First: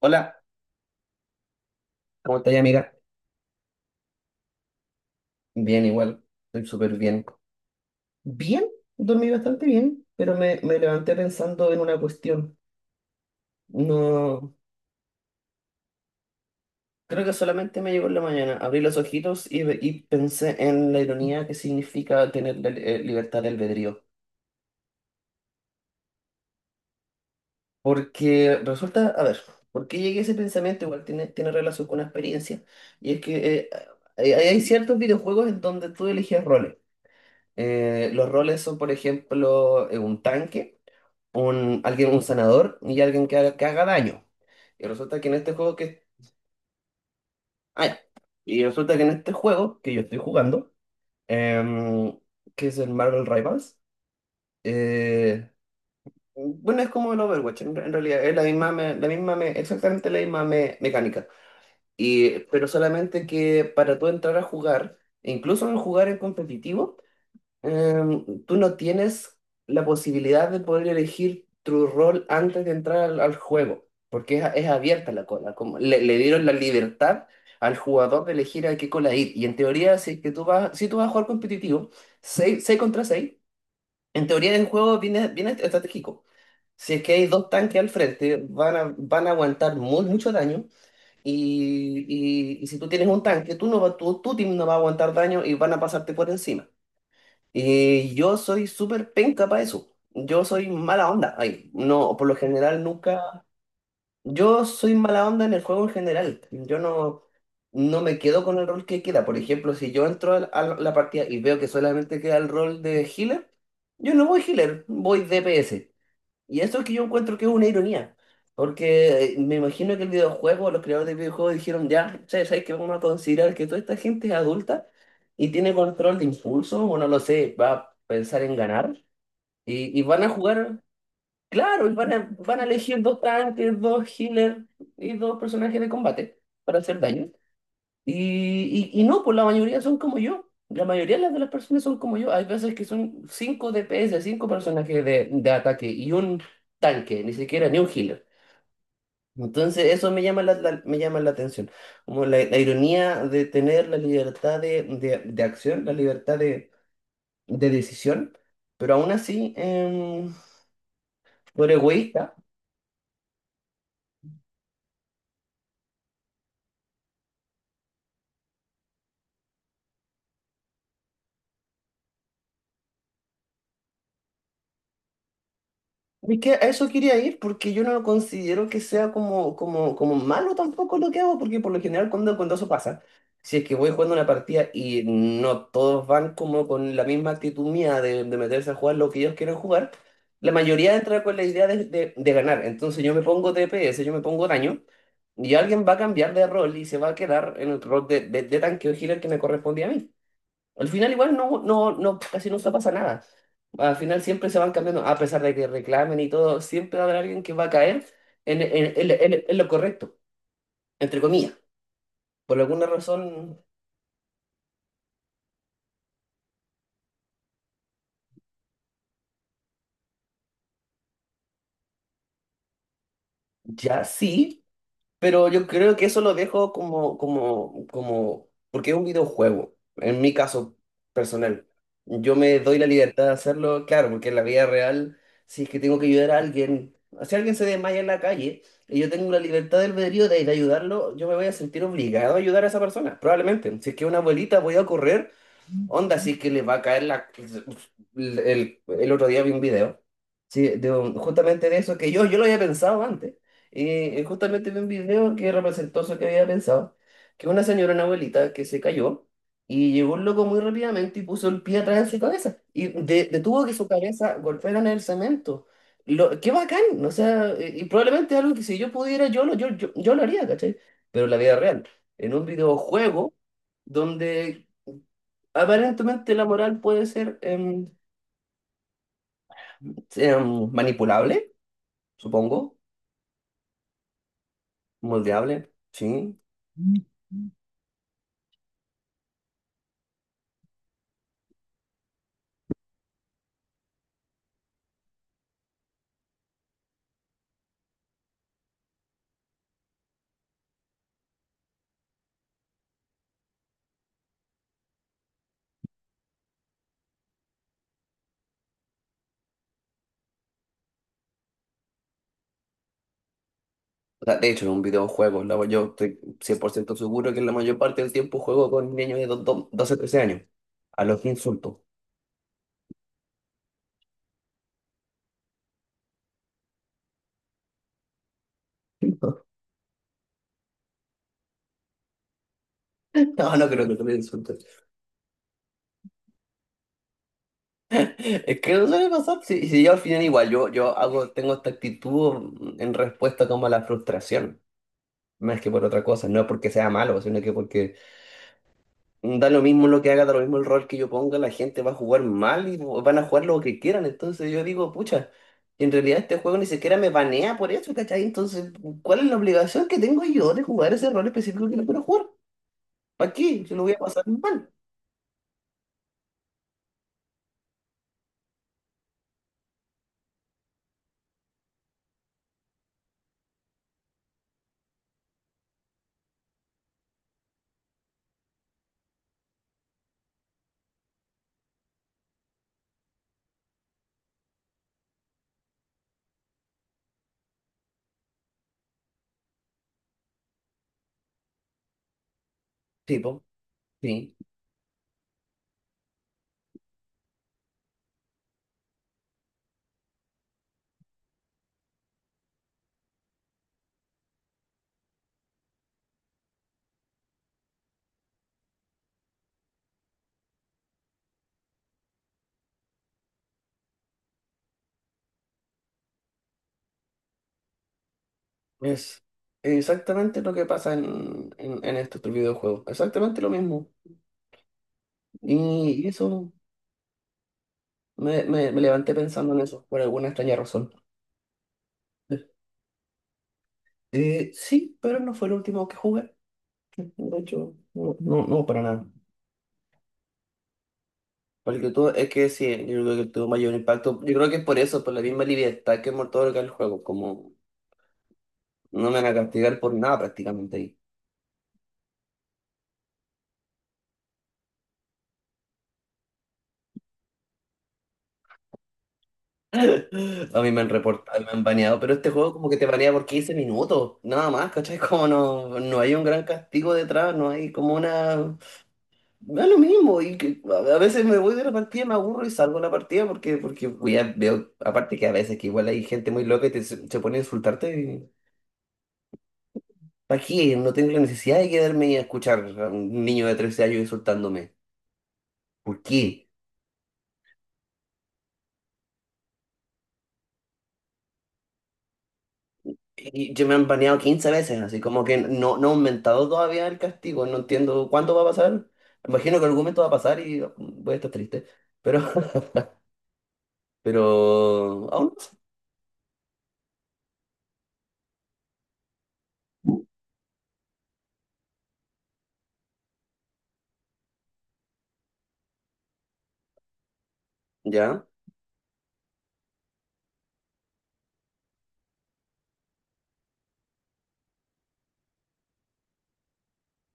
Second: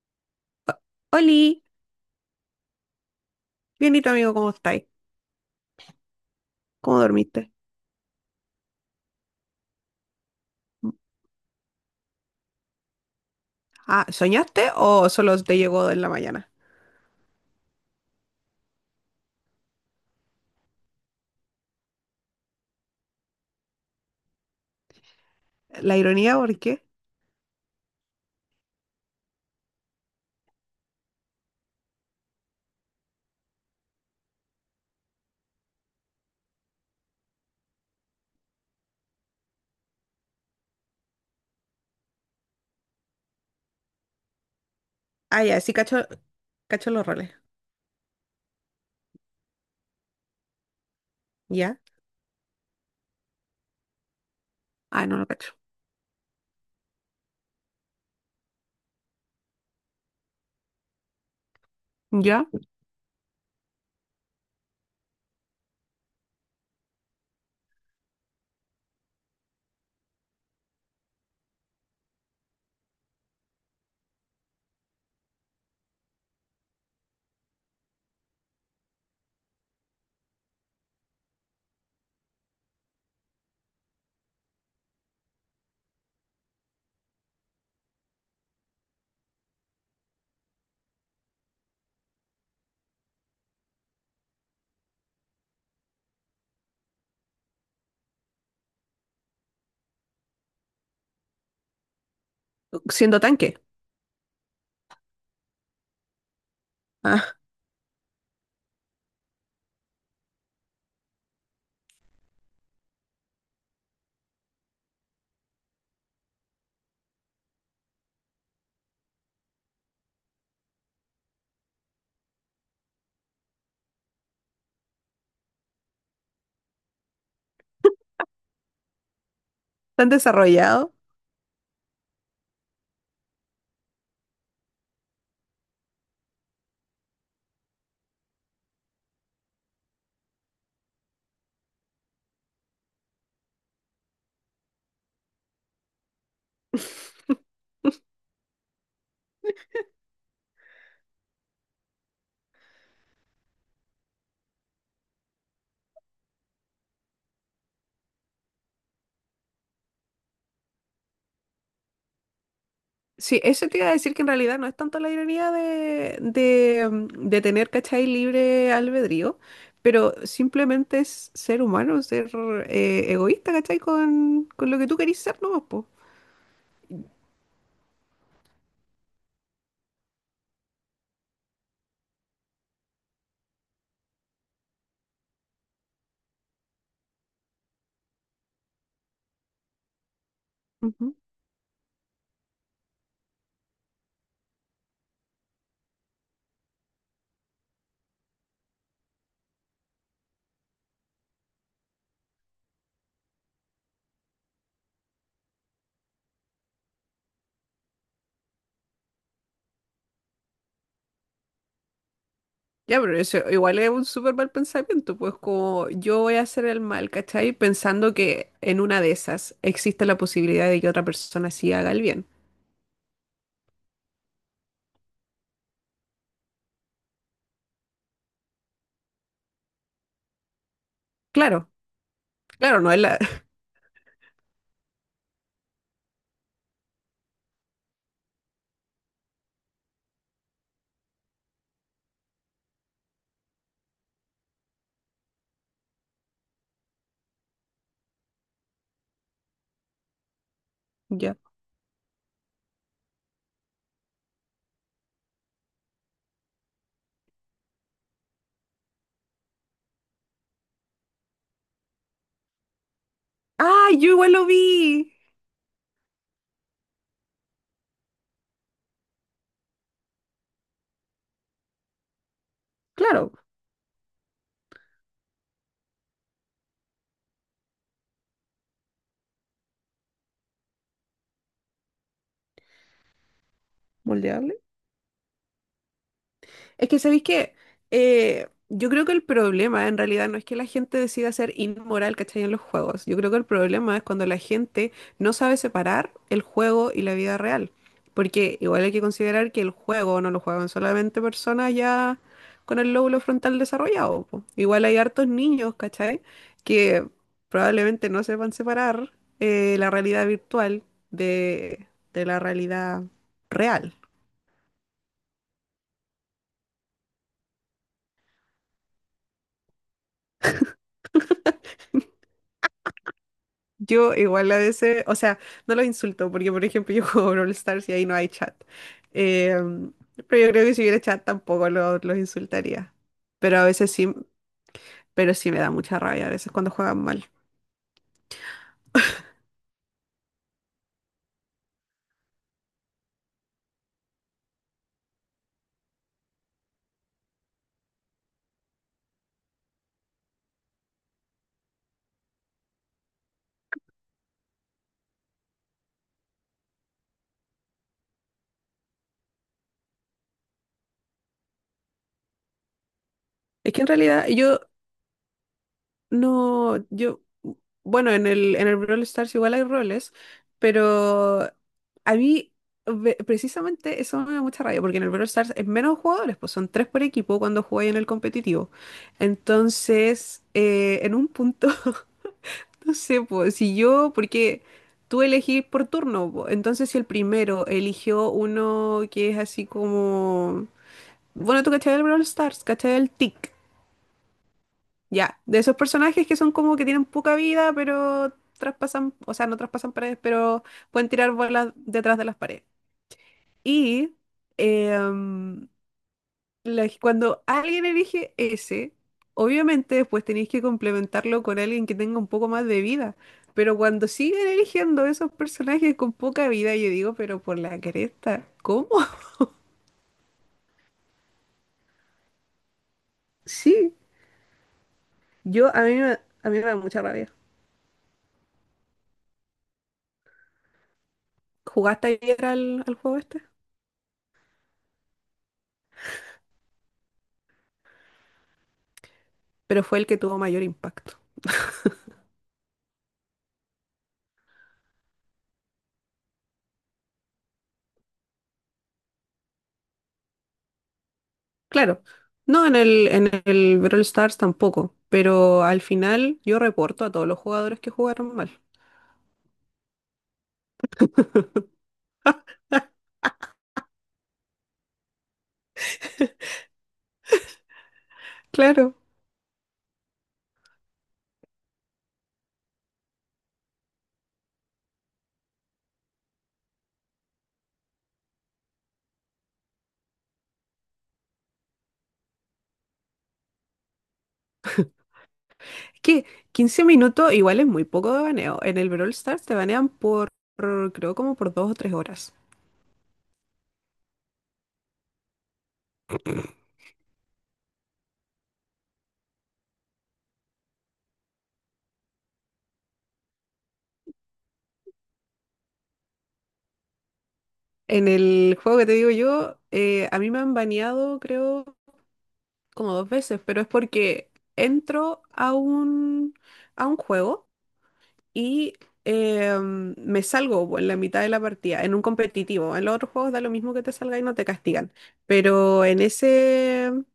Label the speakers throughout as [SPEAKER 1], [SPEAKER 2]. [SPEAKER 1] Hola,
[SPEAKER 2] Oli,
[SPEAKER 1] ¿cómo estás, amiga?
[SPEAKER 2] bienito amigo, ¿cómo estáis?
[SPEAKER 1] Bien, igual, estoy súper
[SPEAKER 2] ¿Cómo
[SPEAKER 1] bien.
[SPEAKER 2] dormiste?
[SPEAKER 1] Bien, dormí bastante bien, pero me levanté pensando en una cuestión.
[SPEAKER 2] Ah,
[SPEAKER 1] No,
[SPEAKER 2] ¿soñaste o solo te llegó en la mañana?
[SPEAKER 1] creo que solamente me llegó en la mañana. Abrí los ojitos y, pensé en la ironía que significa tener la libertad de albedrío.
[SPEAKER 2] La ironía, ¿por qué?
[SPEAKER 1] Porque resulta, a ver, ¿por qué llegué a ese pensamiento? Igual tiene relación con una experiencia. Y es que hay ciertos videojuegos en donde tú eliges roles. Los roles son, por ejemplo, un tanque. Alguien, un sanador y alguien que haga daño. Y resulta que en
[SPEAKER 2] Ah,
[SPEAKER 1] este
[SPEAKER 2] ya, sí
[SPEAKER 1] juego que...
[SPEAKER 2] cacho los roles.
[SPEAKER 1] ah, y resulta que en este juego que yo estoy jugando,
[SPEAKER 2] ¿Ya?
[SPEAKER 1] em, que es el Marvel Rivals,
[SPEAKER 2] Ah, no lo
[SPEAKER 1] eh,
[SPEAKER 2] cacho.
[SPEAKER 1] bueno, es como el Overwatch, en realidad es exactamente la misma mecánica. Y,
[SPEAKER 2] ¿Ya?
[SPEAKER 1] pero solamente que para tú entrar a jugar, e incluso en jugar en competitivo, tú no tienes la posibilidad de poder elegir tu rol antes de entrar al juego, porque es abierta la cola. Como le dieron la libertad al jugador de elegir a qué cola ir. Y en teoría, si es que tú vas, si tú vas a jugar competitivo, 6 contra seis, en teoría el juego viene estratégico. Si es que hay dos tanques al frente, van a aguantar mucho daño. Y, y si tú tienes un tanque, tú no va, tu team no va a aguantar daño y van a pasarte por encima. Yo soy súper penca para eso. Yo soy mala onda. Ay, no, por lo general
[SPEAKER 2] Siendo
[SPEAKER 1] nunca.
[SPEAKER 2] tanque.
[SPEAKER 1] Yo soy mala onda en el juego en general. Yo no,
[SPEAKER 2] Ah,
[SPEAKER 1] no me quedo con el rol que queda. Por ejemplo, si yo entro a la partida y veo que solamente queda el rol de healer, yo no voy healer, voy DPS. Y eso es que yo encuentro que es una ironía, porque me imagino que el videojuego, los creadores de videojuegos dijeron, ya, che, ¿sabes que Vamos a considerar que toda esta gente es adulta y tiene control de impulso, o no lo sé, va a pensar en ganar, y
[SPEAKER 2] tan
[SPEAKER 1] van a jugar,
[SPEAKER 2] desarrollado.
[SPEAKER 1] claro, van a elegir dos tanques, dos healers y dos personajes de combate para hacer daño. Y no, pues la mayoría son como yo. La mayoría de las personas son como yo. Hay veces que son cinco DPS, cinco personajes de ataque y un tanque, ni siquiera ni un healer. Entonces eso me llama me llama la atención. Como la ironía de tener la libertad de acción, la libertad de decisión, pero aún así, por egoísta.
[SPEAKER 2] Sí, eso te iba a decir que en realidad no es tanto la ironía de tener, ¿cachai? Libre albedrío, pero simplemente es ser humano, ser egoísta, ¿cachai? Con lo que tú querís ser, ¿no? Po.
[SPEAKER 1] Es que a eso quería ir porque yo no considero que sea como malo tampoco lo que hago, porque por lo general cuando eso pasa, si es que voy jugando una partida y no todos van como con la misma actitud mía de meterse a jugar lo que ellos quieren jugar, la mayoría
[SPEAKER 2] Ujú.
[SPEAKER 1] entra con la idea de ganar. Entonces yo me pongo DPS, yo me pongo daño y alguien va a cambiar de rol y se va a quedar en el rol de tanque o healer que me correspondía a mí. Al final igual no, casi nunca pasa nada. Al final siempre se van cambiando, a pesar de que reclamen y todo, siempre va a haber alguien que va a caer en lo correcto, entre comillas. Por alguna
[SPEAKER 2] Ya, pero eso
[SPEAKER 1] razón,
[SPEAKER 2] igual es un súper mal pensamiento, pues como yo voy a hacer el mal, ¿cachai? Pensando que en una de esas existe la posibilidad de que otra persona sí haga el bien.
[SPEAKER 1] ya, sí. Pero yo creo que eso lo dejo porque es un videojuego, en mi caso personal.
[SPEAKER 2] Claro,
[SPEAKER 1] Yo me doy
[SPEAKER 2] claro,
[SPEAKER 1] la
[SPEAKER 2] no es la.
[SPEAKER 1] libertad de hacerlo, claro, porque en la vida real, si es que tengo que ayudar a alguien, si alguien se desmaya en la calle y yo tengo la libertad del albedrío de ayudarlo, yo me voy a sentir obligado a ayudar a esa persona, probablemente. Si es que es una abuelita, voy a correr. Onda, sí que le va a caer la... El otro día vi un video, sí,
[SPEAKER 2] Ya.
[SPEAKER 1] justamente de eso, que yo lo había pensado antes. Y justamente vi un video que representó eso que había pensado, que una señora, una abuelita, que se cayó y llegó un loco muy rápidamente y puso el pie atrás de su cabeza y detuvo que su
[SPEAKER 2] ¡Ah, yo igual
[SPEAKER 1] cabeza
[SPEAKER 2] lo
[SPEAKER 1] golpeara en el
[SPEAKER 2] vi!
[SPEAKER 1] cemento. Lo, qué bacán, o sea, y probablemente algo que si yo pudiera, yo lo haría, ¿cachai? Pero en la vida real, en un
[SPEAKER 2] Claro,
[SPEAKER 1] videojuego donde aparentemente la moral puede ser manipulable, supongo,
[SPEAKER 2] moldeable.
[SPEAKER 1] moldeable, sí.
[SPEAKER 2] Es que sabéis que yo creo que el problema en realidad no es que la gente decida ser inmoral, ¿cachai? En los juegos. Yo creo que el problema es cuando la gente no sabe separar el juego y la vida real. Porque igual hay que considerar que el juego no lo juegan solamente personas ya con el lóbulo frontal desarrollado. Po. Igual hay hartos niños, ¿cachai? Que probablemente no sepan separar la realidad virtual de, de la realidad real.
[SPEAKER 1] O sea, de hecho, en un videojuego, yo estoy 100% seguro que la mayor parte del tiempo juego con niños de 12, 13 años, a los que insulto.
[SPEAKER 2] Yo igual a veces, o sea, no los insulto, porque por ejemplo yo juego Brawl Stars y ahí no hay chat. Em, pero yo creo que si hubiera chat tampoco los insultaría.
[SPEAKER 1] No,
[SPEAKER 2] Pero a
[SPEAKER 1] no creo
[SPEAKER 2] veces
[SPEAKER 1] que
[SPEAKER 2] sí,
[SPEAKER 1] te insultes.
[SPEAKER 2] pero sí me da mucha rabia a veces cuando juegan mal.
[SPEAKER 1] Es que no suele pasar. Si yo al final igual, yo hago, tengo esta actitud en respuesta como a la frustración, más que por otra cosa, no porque sea malo, sino que porque da lo mismo lo que haga, da lo mismo el rol que yo ponga, la gente va a jugar mal y van a jugar lo que quieran. Entonces yo digo, pucha, en realidad este juego ni siquiera me banea por eso, ¿cachai? Entonces, ¿cuál es la obligación que tengo yo de jugar ese rol específico que no quiero jugar? ¿Para qué?
[SPEAKER 2] Es
[SPEAKER 1] Yo
[SPEAKER 2] que
[SPEAKER 1] lo
[SPEAKER 2] en
[SPEAKER 1] voy a pasar
[SPEAKER 2] realidad yo.
[SPEAKER 1] mal.
[SPEAKER 2] No, yo, bueno, en el Brawl Stars igual hay roles, pero a mí precisamente eso me da mucha rabia, porque en el Brawl Stars es menos jugadores, pues son tres por equipo cuando jugáis en el competitivo. Entonces, en un punto, no sé, pues si yo, porque tú elegís por turno, po, entonces si el primero eligió uno que es así como, bueno, tú cachai el Brawl Stars, cachai el
[SPEAKER 1] Tipo,
[SPEAKER 2] TIC.
[SPEAKER 1] sí,
[SPEAKER 2] Ya, de esos personajes que son como que tienen poca vida, pero traspasan, o sea, no traspasan paredes, pero pueden tirar bolas detrás de las paredes. Y em, cuando alguien elige ese, obviamente después tenéis que complementarlo con alguien que tenga un poco más de vida. Pero cuando siguen eligiendo esos personajes con poca vida, yo digo, pero por la cresta, ¿cómo?
[SPEAKER 1] es exactamente lo que pasa en estos tres videojuegos. Exactamente lo mismo.
[SPEAKER 2] Sí, yo
[SPEAKER 1] Y,
[SPEAKER 2] a
[SPEAKER 1] eso,
[SPEAKER 2] mí me da mucha rabia.
[SPEAKER 1] me levanté pensando en eso, por alguna extraña razón.
[SPEAKER 2] ¿Jugaste ayer al juego este?
[SPEAKER 1] Sí, pero no fue el último que jugué. De hecho, no, para nada.
[SPEAKER 2] Pero fue el que tuvo mayor impacto.
[SPEAKER 1] Porque tú, es que sí, yo creo que tuvo mayor impacto. Yo creo que es por eso, por la misma libertad que Mortal Kombat el juego, como no me van a castigar por nada prácticamente ahí.
[SPEAKER 2] Claro, no en el, en el Brawl Stars tampoco, pero al final yo reporto a todos los jugadores que jugaron mal.
[SPEAKER 1] A mí me han reportado, me han baneado, pero este juego como que te banea por 15 minutos, nada más, ¿cachai? Como no, no hay un gran castigo detrás, no hay como una...
[SPEAKER 2] Claro,
[SPEAKER 1] Da lo mismo, y que a veces me voy de la partida, me aburro y salgo de la partida porque, porque voy veo, aparte que a veces que igual hay gente muy loca y te, se pone a insultarte. ¿Para qué? No tengo la necesidad de quedarme y escuchar a un niño de 13 años insultándome.
[SPEAKER 2] es
[SPEAKER 1] ¿Por
[SPEAKER 2] que
[SPEAKER 1] qué?
[SPEAKER 2] 15 minutos igual es muy poco de baneo. En el Brawl Stars te banean por, creo, como por 2 o 3 horas.
[SPEAKER 1] Y yo me han baneado 15 veces, así como que no, no ha aumentado todavía el castigo. No entiendo cuándo va a pasar. Imagino que en algún momento va a pasar y voy a estar triste. Pero, pero aún
[SPEAKER 2] En el juego que te digo yo,
[SPEAKER 1] no sé.
[SPEAKER 2] a mí me han baneado, creo, como dos veces, pero es porque entro a un juego
[SPEAKER 1] ¿Ya?
[SPEAKER 2] y me salgo pues, en la mitad de la partida, en un competitivo. En los otros juegos da lo mismo que te salga y no te castigan, pero en ese, em,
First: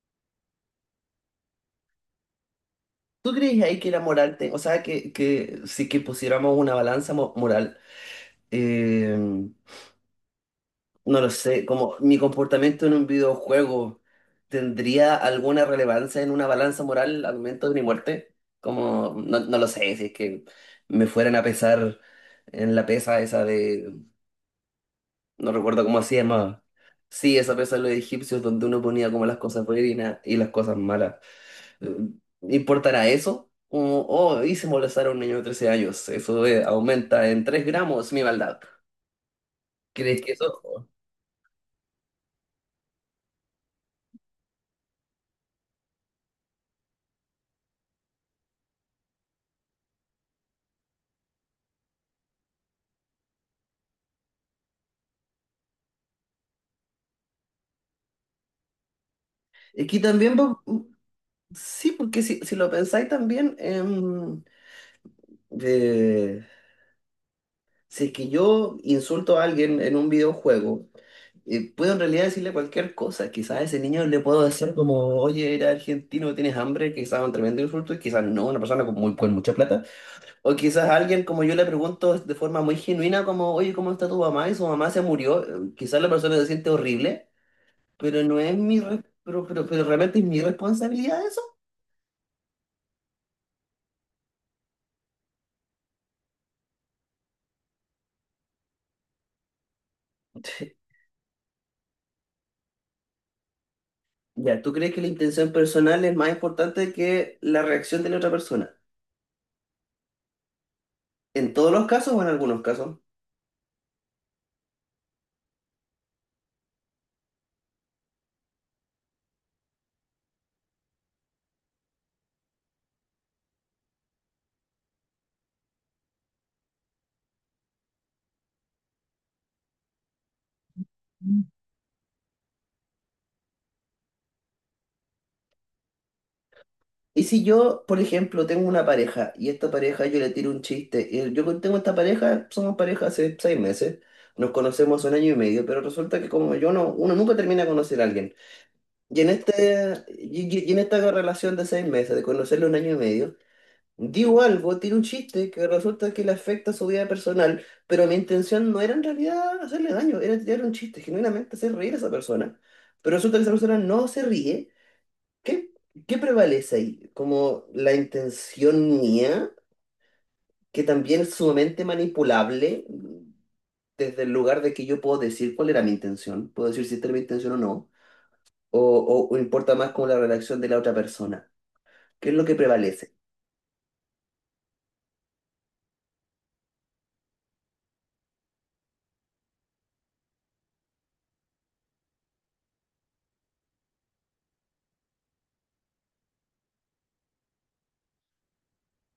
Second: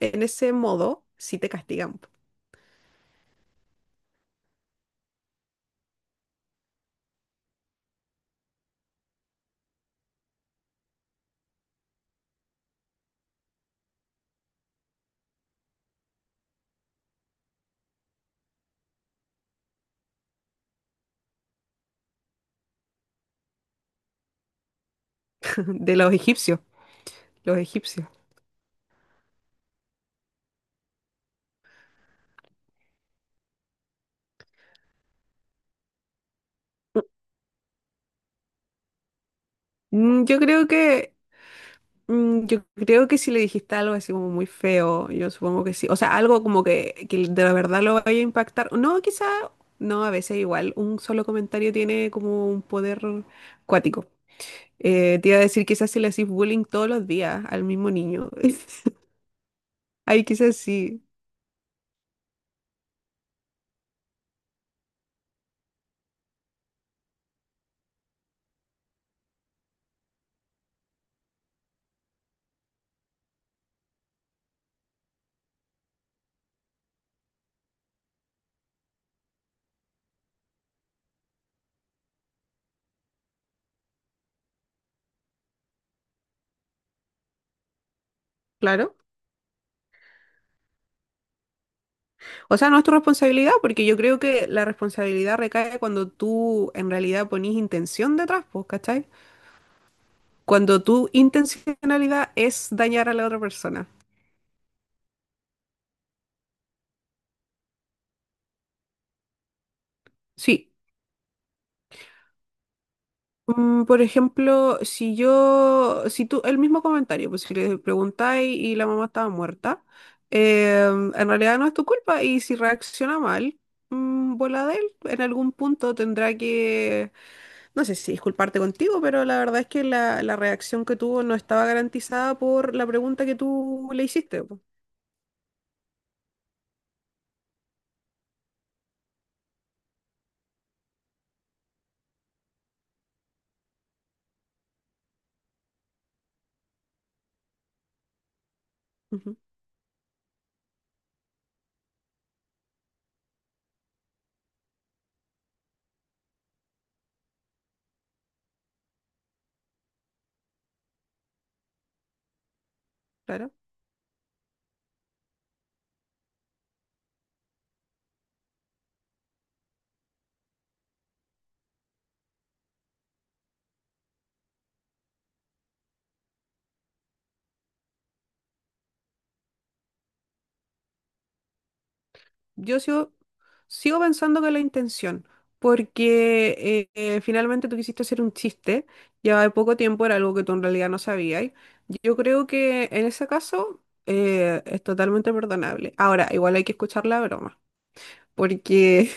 [SPEAKER 2] en ese modo sí te castigan. Po.
[SPEAKER 1] ¿Tú crees ahí que la moral, o sea, que si que pusiéramos una balanza moral, eh, no lo sé, como mi comportamiento en un videojuego tendría alguna relevancia en una balanza moral al momento de mi muerte, como no, no lo sé, si es que me fueran a pesar en la pesa esa de, no recuerdo
[SPEAKER 2] De
[SPEAKER 1] cómo
[SPEAKER 2] los
[SPEAKER 1] se
[SPEAKER 2] egipcios,
[SPEAKER 1] llamaba? Sí, esa
[SPEAKER 2] los
[SPEAKER 1] pesa de los
[SPEAKER 2] egipcios.
[SPEAKER 1] egipcios donde uno ponía como las cosas buenas y las cosas malas. Eh, ¿Importará eso? Como, oh, hice molestar a un niño de 13 años, eso aumenta en 3 gramos mi maldad. ¿Crees
[SPEAKER 2] Mm,
[SPEAKER 1] que
[SPEAKER 2] Yo
[SPEAKER 1] eso?
[SPEAKER 2] creo que Yo creo que si le dijiste algo así como muy feo, yo supongo que sí. O sea, algo como que de la verdad lo vaya a impactar. No, quizá, no, a veces igual un solo comentario tiene como un poder cuático. Te iba a decir quizás si le haces bullying todos los días al mismo niño.
[SPEAKER 1] Es que
[SPEAKER 2] Ahí
[SPEAKER 1] también
[SPEAKER 2] quizás
[SPEAKER 1] va.
[SPEAKER 2] sí,
[SPEAKER 1] Sí, porque si lo pensáis también, de- si es que yo insulto a alguien en un videojuego, puedo en realidad decirle cualquier cosa. Quizás a ese niño le puedo decir como, oye, eres argentino, tienes hambre, quizás un tremendo insulto, y quizás no, una persona con, muy, con mucha plata. O quizás a alguien como yo le pregunto de forma muy genuina como, oye, ¿cómo está tu mamá? Y su mamá se murió. Quizás la persona se siente horrible, pero no es mi...
[SPEAKER 2] claro.
[SPEAKER 1] Pero, pero realmente es mi responsabilidad eso.
[SPEAKER 2] O sea, no es tu responsabilidad, porque yo creo que la responsabilidad recae cuando tú en realidad ponís intención detrás, pues, ¿cachai? Cuando tu intencionalidad es dañar a la otra persona.
[SPEAKER 1] Ya, ¿tú crees que la intención personal es más importante que la reacción de la otra persona?
[SPEAKER 2] Sí,
[SPEAKER 1] ¿En todos los casos o en algunos casos?
[SPEAKER 2] Por ejemplo, si tú, el mismo comentario, pues si le preguntáis y la mamá estaba muerta, eh, en realidad no es tu culpa y si reacciona mal, bola de él, en algún punto tendrá que, no sé si disculparte contigo, pero la verdad es que la reacción que tuvo no estaba garantizada por la pregunta que tú le hiciste. Po.
[SPEAKER 1] Y si yo, por ejemplo, tengo una pareja y esta pareja yo le tiro un chiste, y yo tengo esta pareja, somos pareja hace seis meses, nos conocemos hace un año y medio, pero resulta que como yo no, uno nunca termina de conocer a alguien. Y en
[SPEAKER 2] Ujú,
[SPEAKER 1] este, y en esta relación de seis meses, de conocerlo un año y medio, digo algo, tiene un chiste que resulta que le afecta a su vida personal, pero mi intención no era en realidad hacerle daño, era tirar un chiste, genuinamente hacer reír a esa persona. Pero resulta que esa
[SPEAKER 2] claro.
[SPEAKER 1] persona no se ríe. ¿Qué, qué prevalece ahí? ¿Como la intención mía, que también es sumamente manipulable desde el lugar de que yo puedo decir cuál era mi intención? Puedo decir si esta era mi intención o no, o importa más como la reacción de la otra persona. ¿Qué es lo que
[SPEAKER 2] Yo sigo,
[SPEAKER 1] prevalece?
[SPEAKER 2] sigo pensando que la intención, porque finalmente tú quisiste hacer un chiste, llevaba poco tiempo, era algo que tú en realidad no sabías. Yo creo que en ese caso es totalmente perdonable. Ahora, igual hay que escuchar la broma, porque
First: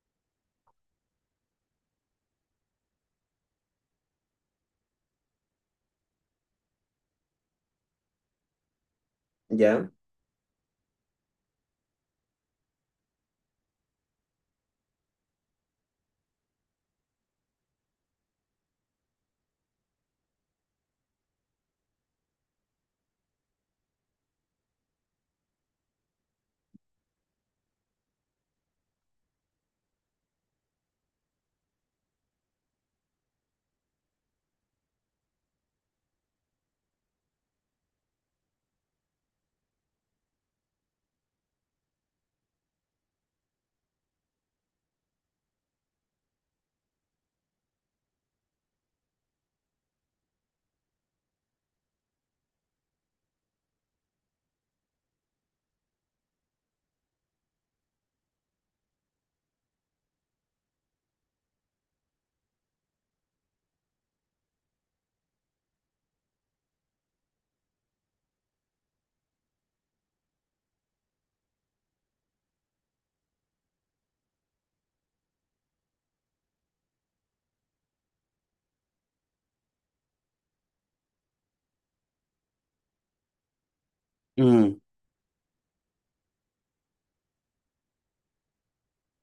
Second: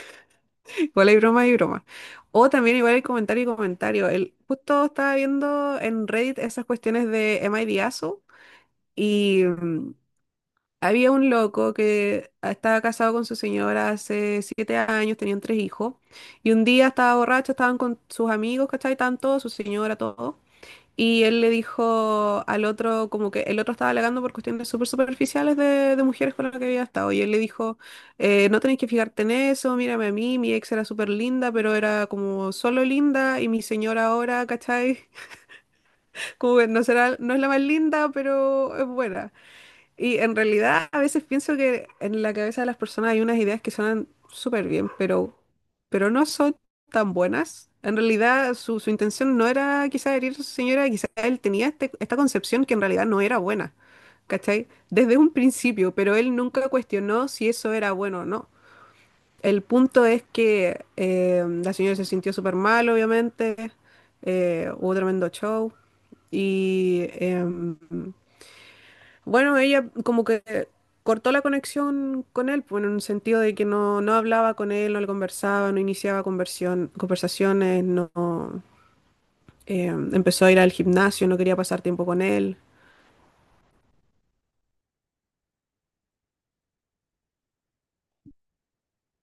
[SPEAKER 2] igual hay broma y broma. O también igual hay comentario y comentario. Justo estaba viendo en Reddit esas cuestiones de Am I the asshole? Y,
[SPEAKER 1] ¿Ya?
[SPEAKER 2] mm, había un loco que estaba casado con su señora hace 7 años, tenían tres hijos, y un día estaba borracho, estaban con sus amigos, ¿cachai? Estaban todos, su señora, todo. Y él le dijo al otro, como que el otro estaba alegando por cuestiones súper superficiales de mujeres con las que había estado. Y él le dijo, no tenés que fijarte en eso, mírame a mí, mi ex era súper linda, pero era como solo linda, y mi señora ahora, ¿cachai? Como que no será, no es la más linda, pero es buena. Y en realidad a veces pienso que en la cabeza de las personas hay unas ideas que suenan súper bien, pero no son tan buenas. En realidad su intención no era quizá herir a su señora, quizá él tenía esta concepción que en realidad no era buena, ¿cachai? Desde un principio, pero él nunca cuestionó si eso era bueno o no. El punto es que la señora se sintió súper mal, obviamente, hubo tremendo show y, bueno, ella como que cortó la conexión con él, pues, en un sentido de que no hablaba con él, no le conversaba, no iniciaba conversaciones, no empezó a ir al gimnasio, no quería pasar tiempo con él.
[SPEAKER 1] Mm,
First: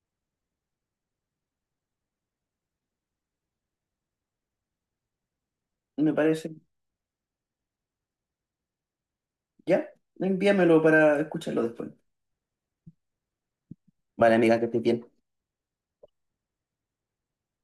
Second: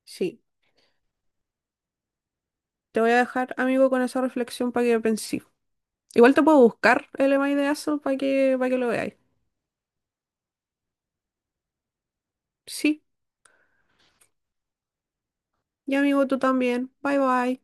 [SPEAKER 2] Sí, te voy a dejar, amigo, con esa reflexión para que penses.
[SPEAKER 1] me
[SPEAKER 2] Igual te
[SPEAKER 1] parece.
[SPEAKER 2] puedo buscar el email de eso para que lo veáis.
[SPEAKER 1] Ya, envíamelo para escucharlo después.
[SPEAKER 2] Sí,
[SPEAKER 1] Vale, amiga, que estés bien.
[SPEAKER 2] y amigo, tú también. Bye bye.